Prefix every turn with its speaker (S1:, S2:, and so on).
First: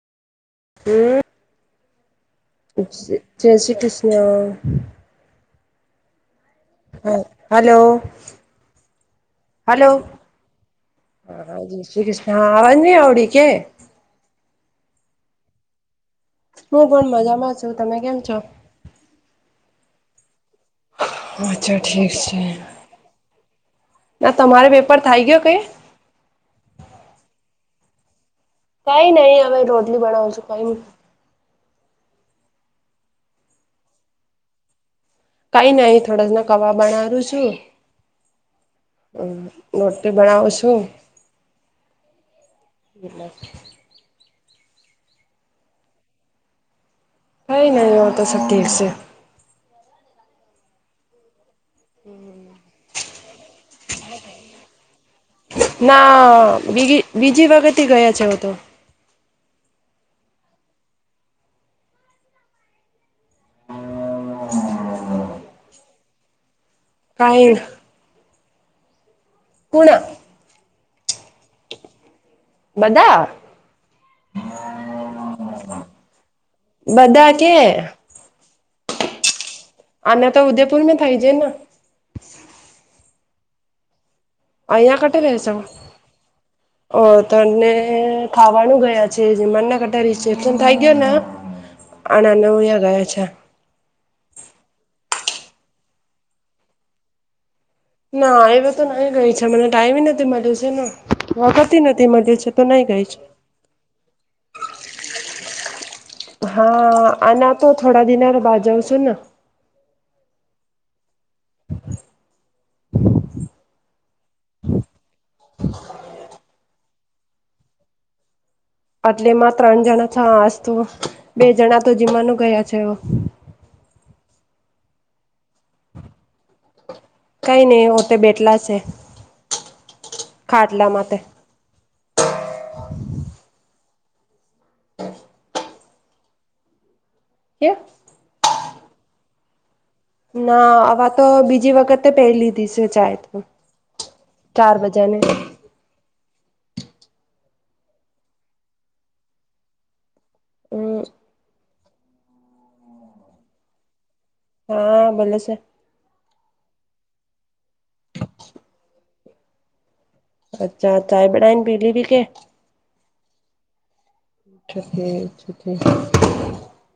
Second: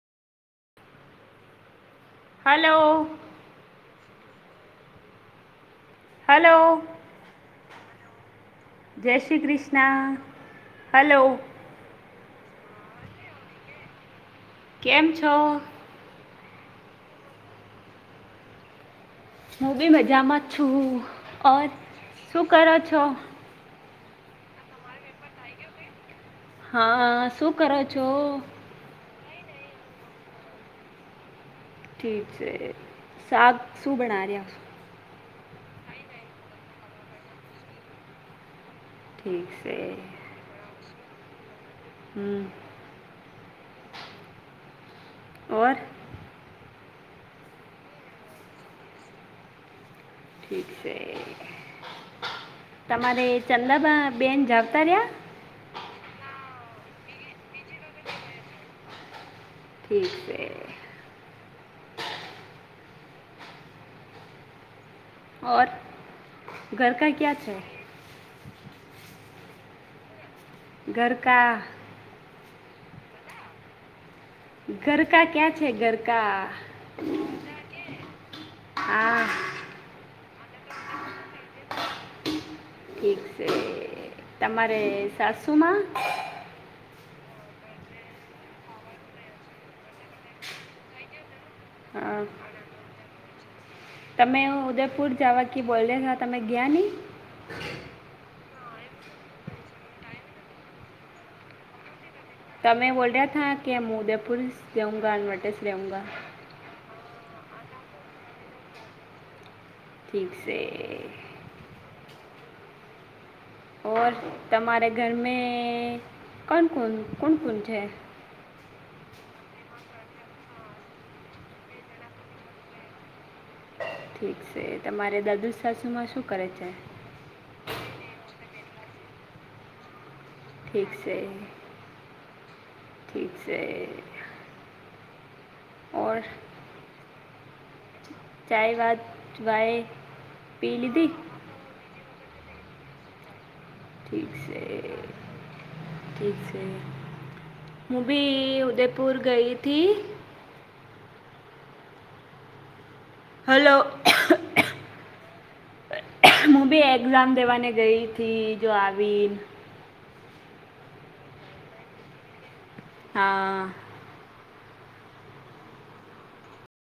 S1: હમ.
S2: Hello
S1: જ જય Shri Krishna.
S2: Hello.
S1: હા હલો.
S2: જય શ્રી
S1: હલો
S2: કૃષ્ણ હલો.
S1: હા જય શ્રી કૃષ્ણ વા નહી આવડી કે.
S2: કેમ છો.
S1: હું પણ મજામાં છું તમે કેમ છો.
S2: હું બી મજામાં છું ઓર
S1: અચ્છા ઠીક છે
S2: શું કરો છો.
S1: ના તમારો પેપર થાય ગયો ક.
S2: હા શું કરો છો.
S1: કઈ નઈ હવે રોટલી બનાવ છું કઈ.
S2: ઠીક છે શક શું બના રહ્યા.
S1: કઈ ન અહી થોડ જ ના કવા બનાું છું. હમ
S2: ઠીક છે
S1: રોટલી બનાવું છું.
S2: હમ.
S1: મ [unintelligible]
S2: ઓર.
S1: હ નહીં હો તો શ દર છે.
S2: ઠી છે.
S1: હમ.
S2: તમારે ચંદબબહેન જવતા રહ્યા.
S1: ના બી બીજી વખત ગયા છે તો
S2: ઠી છે ઘર કા ક્યા
S1: કઈ
S2: છે
S1: પણા
S2: ઘરકા
S1: બધા
S2: ગરકા ક્યાં છે ગરકા
S1: બધા કે
S2: હા
S1: અને તો ઉદયપુર થાયજે ને
S2: ઠીક છે તમારે
S1: અહિયાં કટે રહે છો
S2: સાસુમાં
S1: ઓ તને ખાવાનું ગયા છે જે મને કરતા રિસેપ્શન થઈ ગયો ને
S2: અ,
S1: આના નયા ગયા છે
S2: તમે ઉદયપુર જવા કે બોલે હા તમે ગયા નહીં
S1: ના એવે તો નહી ગઈ છે મને ટાઈમ નથી મળ્યો છે ને વખત નથી મળ્યું છે તો નહી
S2: તમે
S1: ગઈ છે
S2: બોલ્યા હતા કે હું ઉદયપુર જઉંગા અનેનવર્ટેસ લેઉંગા
S1: હા અનેના તો થોડા દિનર બાજઉ છું ને
S2: ઠીક છે ઓ તમારે ઘર મે કોણ કોન કોન કોન છે
S1: એટલેમાં ત્રણ જણા છ આજ તો બે જણા તો જીમવાનું ગયા છે
S2: ઠીક છે તમારે દાદુ સાસુમાં શું કરે છે
S1: કઈ નહ હોતે બેઠલા છે ખાટલા
S2: ઠીક છે
S1: માટે
S2: ઠીક છે ઓર
S1: કેે
S2: ચાય વાત ભય
S1: ના આવા તો બીજી વખતે પહેલી દીસે ચાય તો
S2: ઠીક છે
S1: ચાર બજાને
S2: ઠીક છે હું ભી ઉદયપુર ગઈ હતીથી
S1: હ
S2: હલો
S1: હા બોલો છે
S2: હું બી એક્ઝામ દેવાને ગઈ હતી જો આવી
S1: અચ્છા ચાય બનાાયને પીલી પી કે
S2: હા
S1: અચ ઠી છે ઠી